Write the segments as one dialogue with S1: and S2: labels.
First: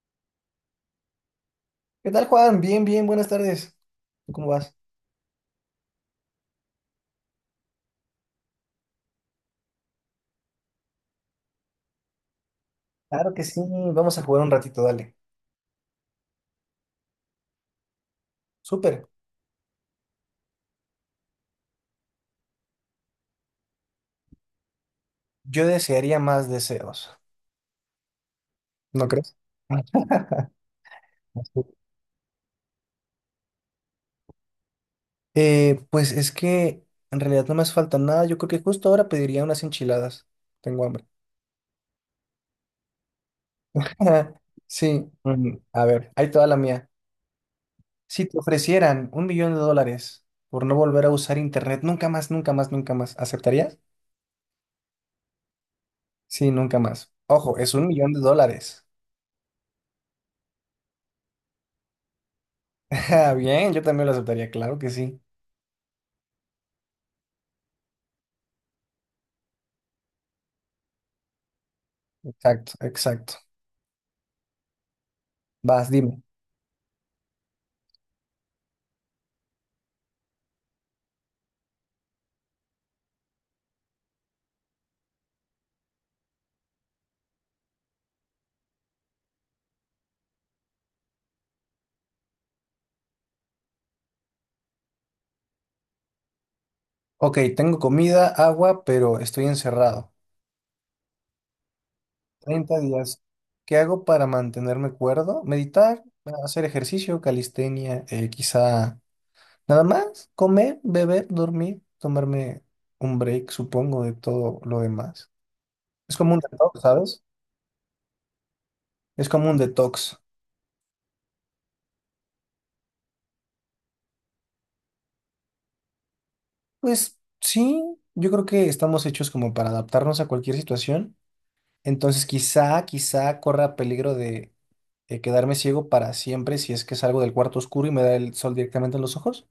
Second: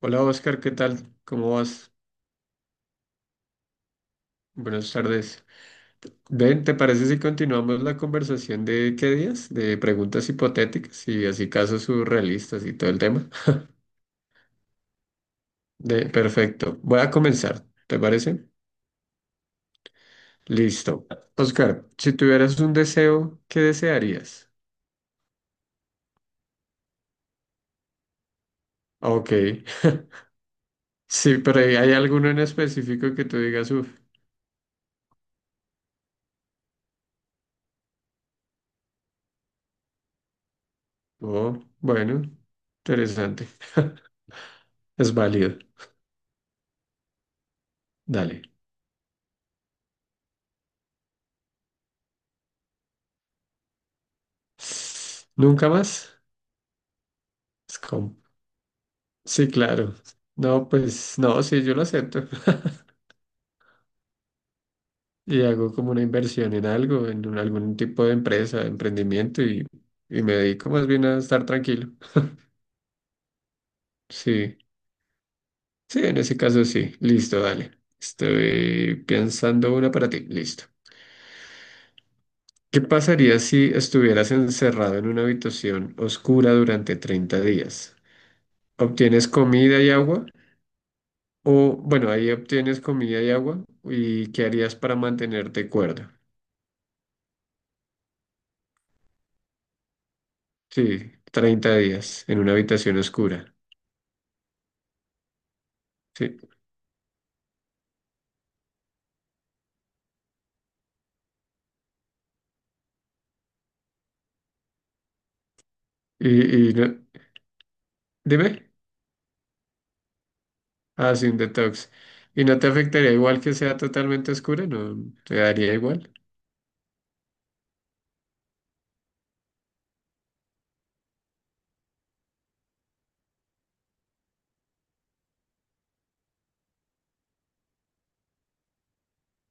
S1: Hola Oscar, ¿qué tal? ¿Cómo vas?
S2: ¿Qué tal, Juan? Bien, bien, buenas tardes. ¿Tú cómo vas?
S1: Buenas tardes. Ven, ¿te parece si continuamos la conversación de qué días? De preguntas hipotéticas y así casos surrealistas y todo el tema.
S2: Claro que sí, vamos a jugar un ratito, dale.
S1: De, perfecto. Voy a comenzar, ¿te parece?
S2: Súper.
S1: Listo. Oscar, si tuvieras un deseo, ¿qué desearías?
S2: Yo desearía más deseos. ¿No
S1: Ok.
S2: crees?
S1: Sí, pero ¿hay alguno en específico que tú digas, uff,
S2: Pues es que en realidad no me hace falta nada. Yo creo que justo ahora pediría unas enchiladas. Tengo hambre.
S1: oh, bueno, interesante.
S2: Sí,
S1: Es válido.
S2: a ver, ahí toda la mía. Si te
S1: Dale.
S2: ofrecieran 1 millón de dólares por no volver a usar internet, nunca más, nunca más, nunca más, ¿aceptarías?
S1: ¿Nunca más?
S2: Sí, nunca más. Ojo, es
S1: Es
S2: 1 millón de dólares.
S1: Sí, claro. No, pues no, sí, yo lo acepto.
S2: Ah, bien, yo también lo aceptaría, claro que sí.
S1: Y hago como una inversión en algo, en algún tipo de empresa, de emprendimiento y me dedico más bien a estar tranquilo.
S2: Exacto, exacto.
S1: Sí,
S2: Vas,
S1: sí, en
S2: dime.
S1: ese caso sí. Listo, dale. Estoy pensando una para ti. Listo. ¿Qué pasaría si estuvieras encerrado en una habitación oscura durante 30 días? ¿Obtienes comida y agua? O, bueno, ahí obtienes comida y agua. ¿Y qué harías para mantenerte cuerdo?
S2: Ok, tengo comida, agua, pero estoy encerrado.
S1: Sí, 30 días en una
S2: treinta
S1: habitación
S2: días.
S1: oscura.
S2: ¿Qué hago para mantenerme cuerdo? Meditar,
S1: Sí.
S2: hacer ejercicio, calistenia, quizá nada más, comer, beber, dormir, tomarme un break, supongo, de todo lo demás. Es como un
S1: Y
S2: detox, ¿sabes?
S1: dime,
S2: Es como un detox.
S1: ah, sí, un detox. ¿Y no te afectaría igual que sea totalmente oscura? ¿No te daría igual?
S2: Pues sí, yo creo que estamos hechos como para adaptarnos a cualquier situación. Entonces quizá corra peligro de quedarme ciego para siempre si es que salgo del cuarto oscuro y me da el sol directamente en los ojos.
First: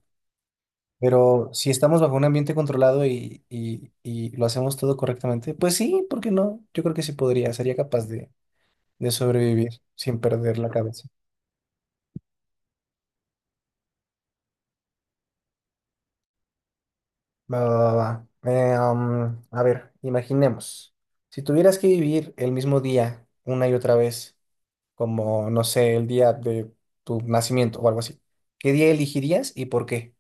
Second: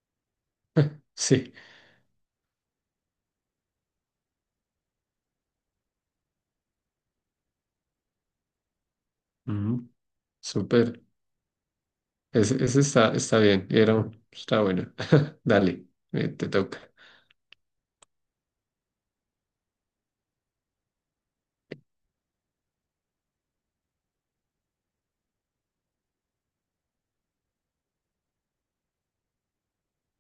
S2: Pero
S1: Sí.
S2: si estamos bajo un ambiente controlado y lo hacemos todo correctamente, pues sí, ¿por qué no? Yo creo que sí podría, sería capaz de sobrevivir
S1: Ujú,
S2: sin perder la
S1: súper.
S2: cabeza.
S1: Ese está, está bien. Y Era, está bueno. Dale, te toca.
S2: Va, va, va, va. A ver, imaginemos, si tuvieras que vivir el mismo día una y otra vez, como, no sé, el día de tu nacimiento o algo así. ¿Qué día elegirías y por qué?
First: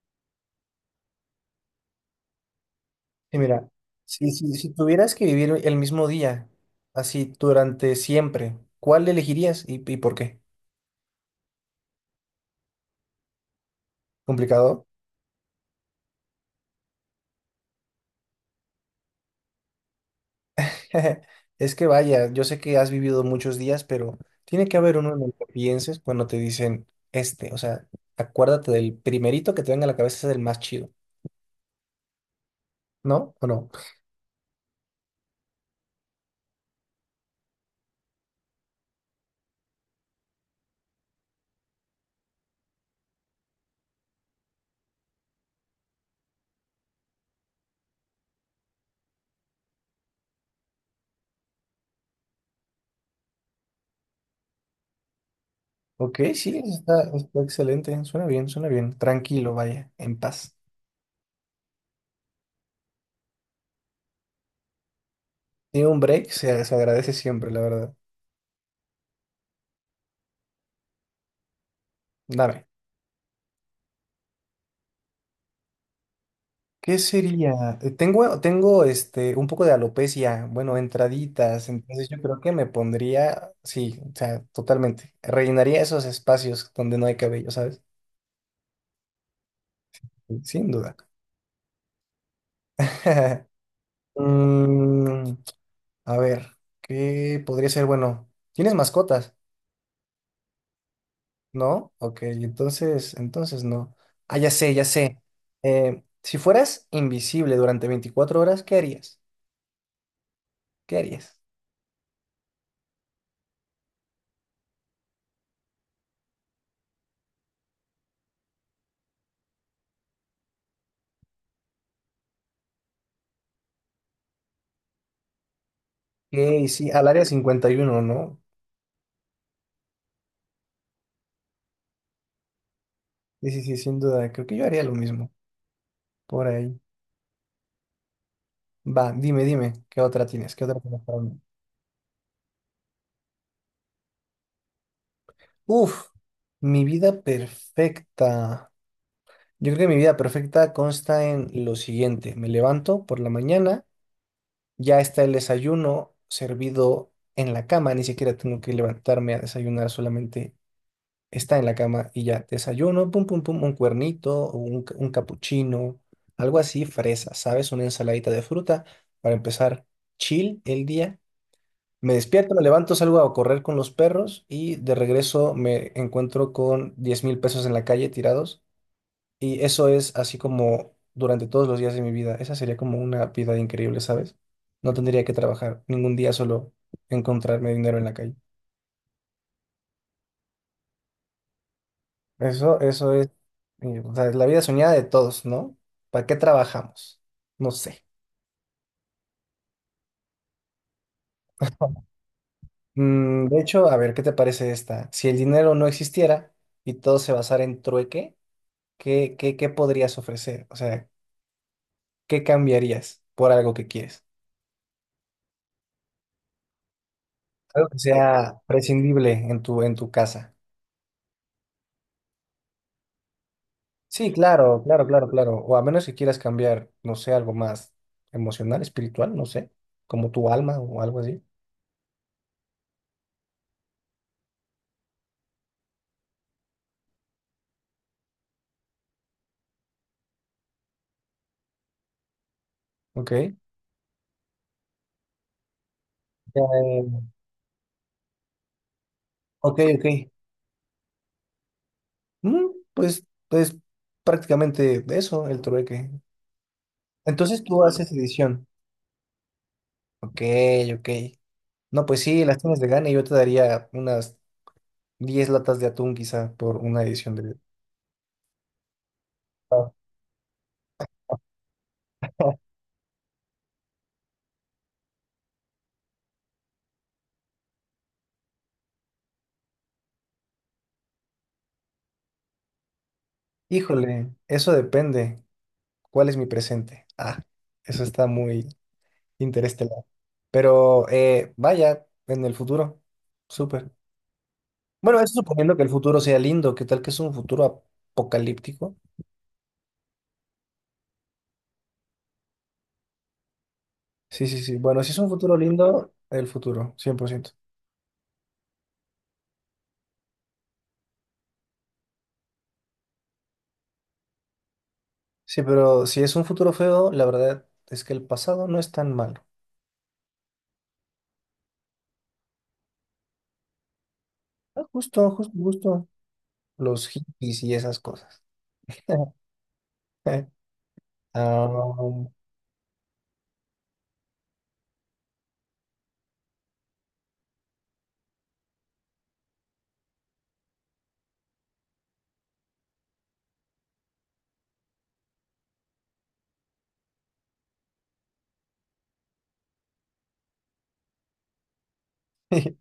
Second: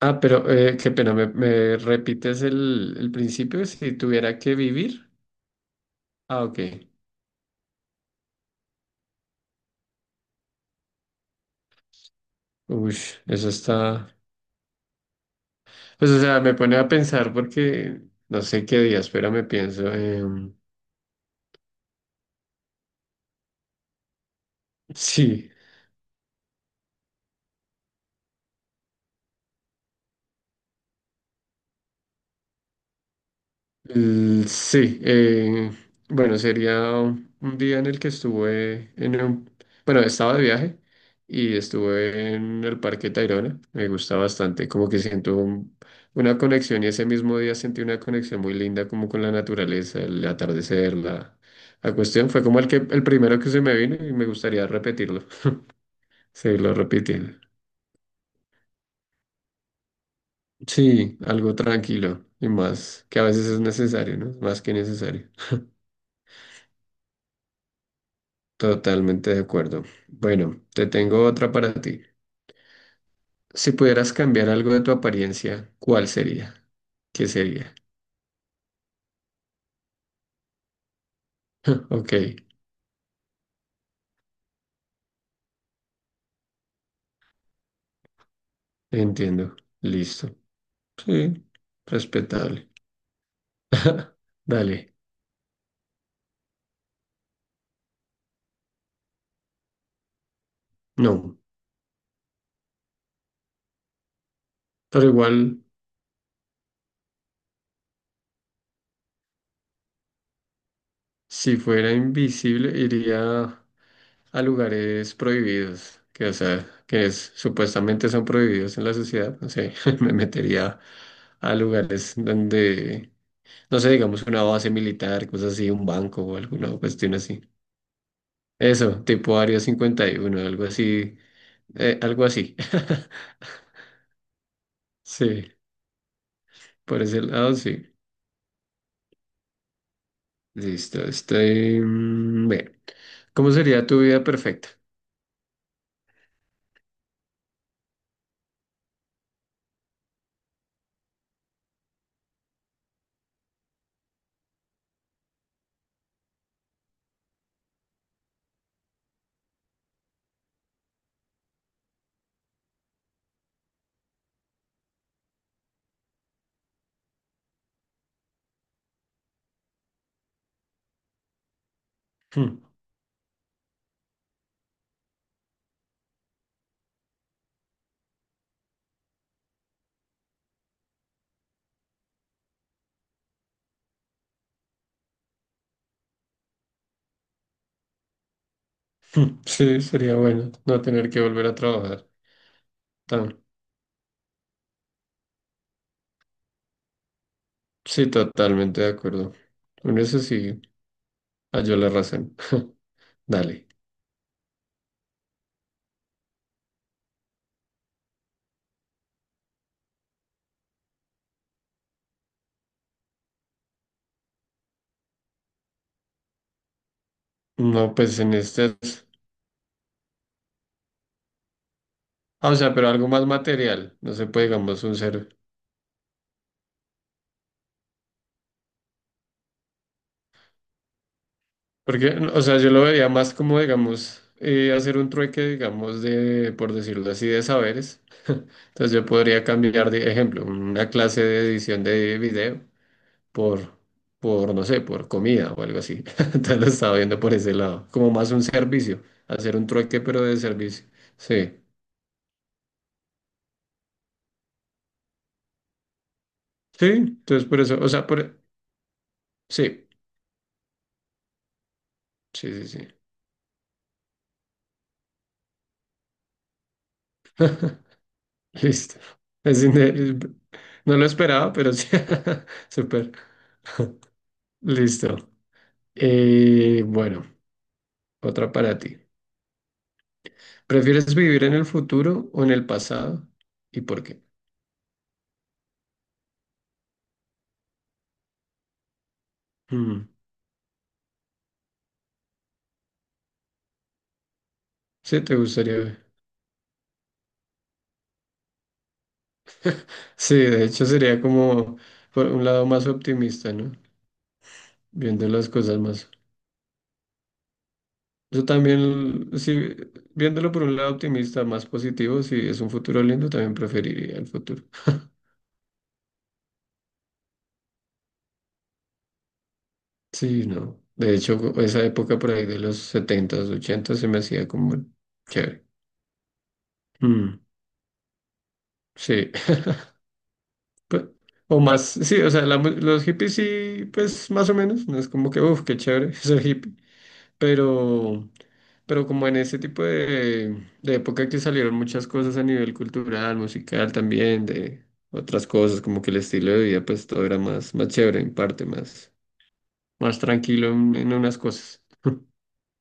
S1: Ah, pero qué pena, ¿me, me repites el
S2: Y
S1: principio?
S2: mira,
S1: Si
S2: si,
S1: tuviera
S2: si,
S1: que
S2: si
S1: vivir.
S2: tuvieras que vivir el mismo
S1: Ah,
S2: día,
S1: ok.
S2: así durante siempre, ¿cuál elegirías y por qué?
S1: Uy, eso está.
S2: ¿Complicado?
S1: Pues, o sea, me pone a pensar porque no sé qué día. Espera, me pienso.
S2: Es que vaya, yo sé que has vivido muchos días, pero tiene que haber uno en el que
S1: Sí,
S2: pienses cuando te dicen o sea, acuérdate del primerito que te venga a la cabeza es el más chido, ¿no? ¿O no?
S1: sí. Bueno, sería un día en el que estuve en un, bueno, estaba de viaje y estuve en el Parque Tayrona. Me gusta bastante, como que siento un- una conexión y ese mismo día sentí una conexión muy linda como con la naturaleza, el atardecer, la cuestión. Fue como el que, el primero que se me vino y me gustaría repetirlo,
S2: Ok, sí,
S1: seguirlo
S2: está,
S1: repitiendo.
S2: está excelente, suena bien, tranquilo, vaya, en paz.
S1: Sí, algo tranquilo y más, que a veces es necesario, ¿no? Más que necesario.
S2: Sí, un break se agradece siempre, la verdad.
S1: Totalmente de acuerdo. Bueno, te tengo otra para ti.
S2: Dame,
S1: Si pudieras cambiar algo de tu apariencia, ¿cuál sería?
S2: ¿qué
S1: ¿Qué sería?
S2: sería? Tengo un poco de alopecia, bueno, entraditas, entonces
S1: Ok,
S2: yo creo que me pondría, sí, o sea, totalmente. Rellenaría esos espacios donde no hay cabello, ¿sabes?
S1: entiendo. Listo.
S2: Sí, sin duda.
S1: Sí, respetable. Dale.
S2: Mm, a ver, ¿qué podría ser? Bueno, ¿tienes mascotas?
S1: No.
S2: ¿No? Ok, entonces no. Ah, ya sé, ya
S1: Pero
S2: sé.
S1: igual,
S2: Si fueras invisible durante 24 horas, ¿qué harías? ¿Qué harías?
S1: si fuera invisible, iría a lugares prohibidos, que o sea, que supuestamente son prohibidos en la sociedad, no sé, me metería a lugares donde, no sé, digamos una base militar, cosas así, un banco o
S2: Ok,
S1: alguna
S2: sí, al
S1: cuestión
S2: Área
S1: así.
S2: 51, ¿no?
S1: Eso, tipo Área 51, algo así, algo así.
S2: Sí, sí, sí, sin duda. Creo que yo haría lo mismo
S1: Sí,
S2: por ahí.
S1: por ese lado sí.
S2: Va, dime, ¿qué otra tienes? ¿Qué otra tienes
S1: Listo,
S2: para mí?
S1: estoy... Bien. ¿Cómo sería tu vida perfecta?
S2: Uf, mi vida perfecta. Yo creo que mi vida perfecta consta en lo siguiente. Me levanto por la mañana, ya está el desayuno servido en la cama, ni siquiera tengo que levantarme a desayunar, solamente está en la cama y ya desayuno, pum, pum, pum, un cuernito, o un capuchino, algo así, fresa, ¿sabes? Una ensaladita de fruta para empezar chill el día. Me despierto,
S1: Hmm,
S2: me levanto, salgo a correr con los perros y de regreso me encuentro con 10,000 pesos en la calle tirados. Y eso es así como durante todos los días de mi vida. Esa sería como una vida increíble, ¿sabes? No tendría que trabajar ningún día, solo encontrarme dinero en la calle.
S1: hmm, sí, sería bueno no tener que volver a trabajar.
S2: Eso es, o sea, es la vida soñada de todos, ¿no? ¿Para qué trabajamos? No sé.
S1: Sí, totalmente de acuerdo. Con eso sí, halló la razón.
S2: De
S1: Dale.
S2: hecho, a ver, ¿qué te parece esta? Si el dinero no existiera y todo se basara en trueque, ¿qué podrías ofrecer? O sea, ¿qué cambiarías por algo que quieres? Algo
S1: No,
S2: que
S1: pues en
S2: sea
S1: este... es-
S2: prescindible en tu casa.
S1: Ah, o sea, pero algo más material. No se
S2: Sí,
S1: puede, digamos,
S2: claro,
S1: un
S2: claro, claro,
S1: ser...
S2: claro. O a menos que quieras cambiar, no sé, algo más emocional, espiritual, no sé, como tu alma o algo así.
S1: Porque, o sea, yo lo veía más como, digamos, hacer un trueque, digamos, de, por decirlo así, de saberes. Entonces yo podría cambiar, de ejemplo, una clase de edición de video
S2: Ok.
S1: por, por, no sé, por comida o algo así. Entonces
S2: Ya,
S1: lo estaba viendo por ese lado. Como más un servicio. Hacer un
S2: ok,
S1: trueque,
S2: ok.
S1: pero de servicio. Sí.
S2: Mm, pues prácticamente eso, el trueque.
S1: Sí, entonces por
S2: Entonces
S1: eso,
S2: tú
S1: o sea,
S2: haces
S1: por...
S2: edición.
S1: Sí,
S2: Ok, ok. No, pues sí,
S1: sí,
S2: las
S1: sí,
S2: tienes de
S1: sí.
S2: gana y yo te daría unas 10 latas de atún quizá por una edición de...
S1: Listo. Es
S2: Ah.
S1: inde- No lo esperaba, pero sí. Súper. Listo. Bueno, otra para ti. ¿Prefieres vivir en el futuro o en el pasado? ¿Y por qué?
S2: Híjole, eso depende. ¿Cuál es mi presente? Ah, eso está muy interestelar.
S1: Mm,
S2: Pero vaya, en el futuro. Súper. Bueno,
S1: sí,
S2: eso
S1: te
S2: suponiendo que el
S1: gustaría.
S2: futuro sea lindo. ¿Qué tal que es un futuro apocalíptico?
S1: Sí, de hecho sería como por un lado más optimista, ¿no?
S2: Sí, sí, sí. Bueno, si es
S1: Viendo
S2: un
S1: las
S2: futuro
S1: cosas más.
S2: lindo, el futuro, 100%.
S1: Yo también, sí, viéndolo por un lado optimista, más positivo, si es un futuro lindo, también preferiría el futuro.
S2: Sí, pero si es un futuro feo, la verdad es que el pasado no es tan malo.
S1: Sí, no. De hecho, esa época por ahí de los setentas ochentas se me hacía como
S2: Ah, justo, justo,
S1: chévere.
S2: justo. Los
S1: Mm,
S2: hippies y esas cosas.
S1: sí. Pe- O más, sí, o
S2: Am,
S1: sea, la los hippies sí, pues más o menos, no es como que, uff, qué chévere ser hippie, pero, pero como en ese tipo de época que salieron muchas cosas a nivel cultural, musical también, de otras cosas, como que el estilo de vida, pues todo era más, más chévere en parte, más, más tranquilo en unas cosas,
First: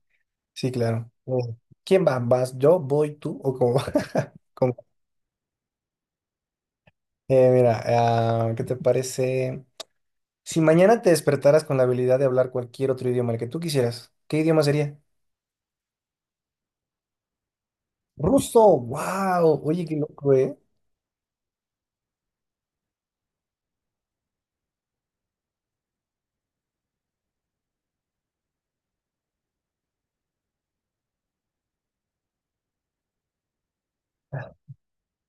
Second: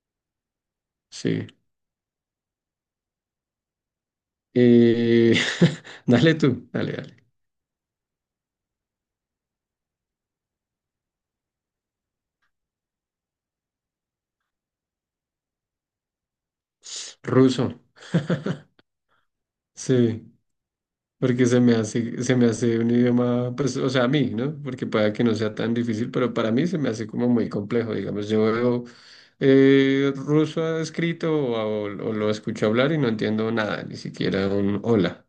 S2: sí, claro.
S1: sí.
S2: ¿Quién va? ¿Vas yo? ¿Voy tú? ¿O cómo va? ¿Cómo?
S1: Y dale tú, dale, dale.
S2: Mira, ¿qué te parece? Si mañana te despertaras con la habilidad de hablar cualquier otro idioma, el que tú quisieras, ¿qué idioma sería?
S1: Ruso,
S2: Ruso, wow. Oye, qué
S1: sí.
S2: loco, ¿eh?
S1: Porque se me hace un idioma, pues, o sea, a mí, ¿no? Porque pueda que no sea tan difícil, pero para mí se me hace como muy complejo, digamos. Yo veo ruso escrito o lo escucho hablar y no entiendo nada, ni siquiera un hola,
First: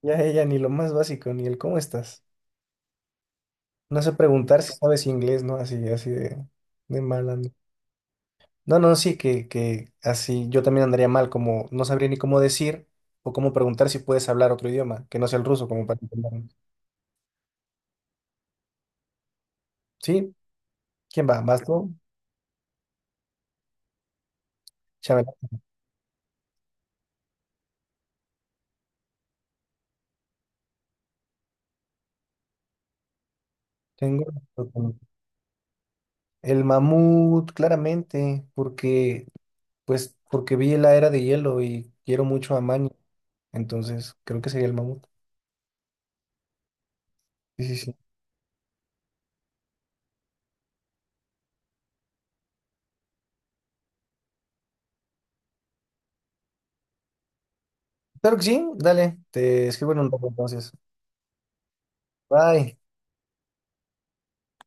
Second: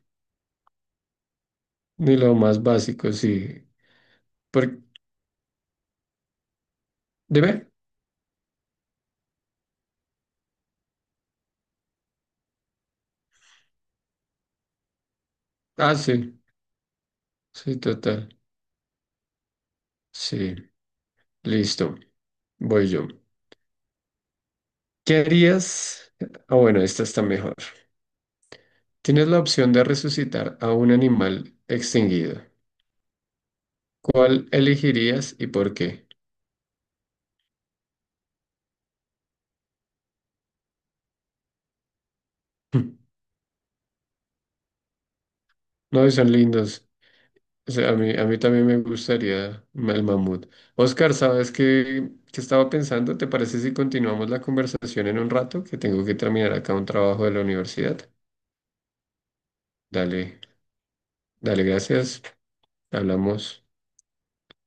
S2: Ya ella ni lo más básico, ni el cómo
S1: ni
S2: estás.
S1: lo más básico, sí.
S2: No sé preguntar si
S1: ¿Por,
S2: sabes inglés, ¿no? Así, así de mal
S1: ¿de
S2: ando.
S1: ver?
S2: No, no, sí, que así yo también andaría mal, como no sabría ni cómo decir o cómo preguntar si puedes hablar otro idioma, que no sea el ruso, como
S1: Ah,
S2: para
S1: sí,
S2: entender.
S1: sí, total.
S2: ¿Sí?
S1: Sí,
S2: ¿Quién va? ¿Vas tú?
S1: listo, voy yo. ¿Qué
S2: Chabela.
S1: harías? Ah, bueno, esta está mejor. Tienes la opción de resucitar a un animal extinguido.
S2: Tengo
S1: ¿Cuál elegirías y por qué?
S2: el mamut, claramente, porque, pues, porque vi La Era de Hielo y quiero mucho a Manny, entonces creo que sería el mamut.
S1: No, y son lindos.
S2: Sí,
S1: O
S2: sí,
S1: sea,
S2: sí.
S1: a mí también me gustaría el mamut. Oscar, ¿sabes qué, qué estaba pensando? ¿Te parece si continuamos la conversación en un rato? Que tengo que terminar acá un trabajo de la universidad.
S2: Claro que sí, dale, te escribo en un poco
S1: Dale,
S2: entonces.
S1: dale, gracias.
S2: Bye.
S1: Hablamos.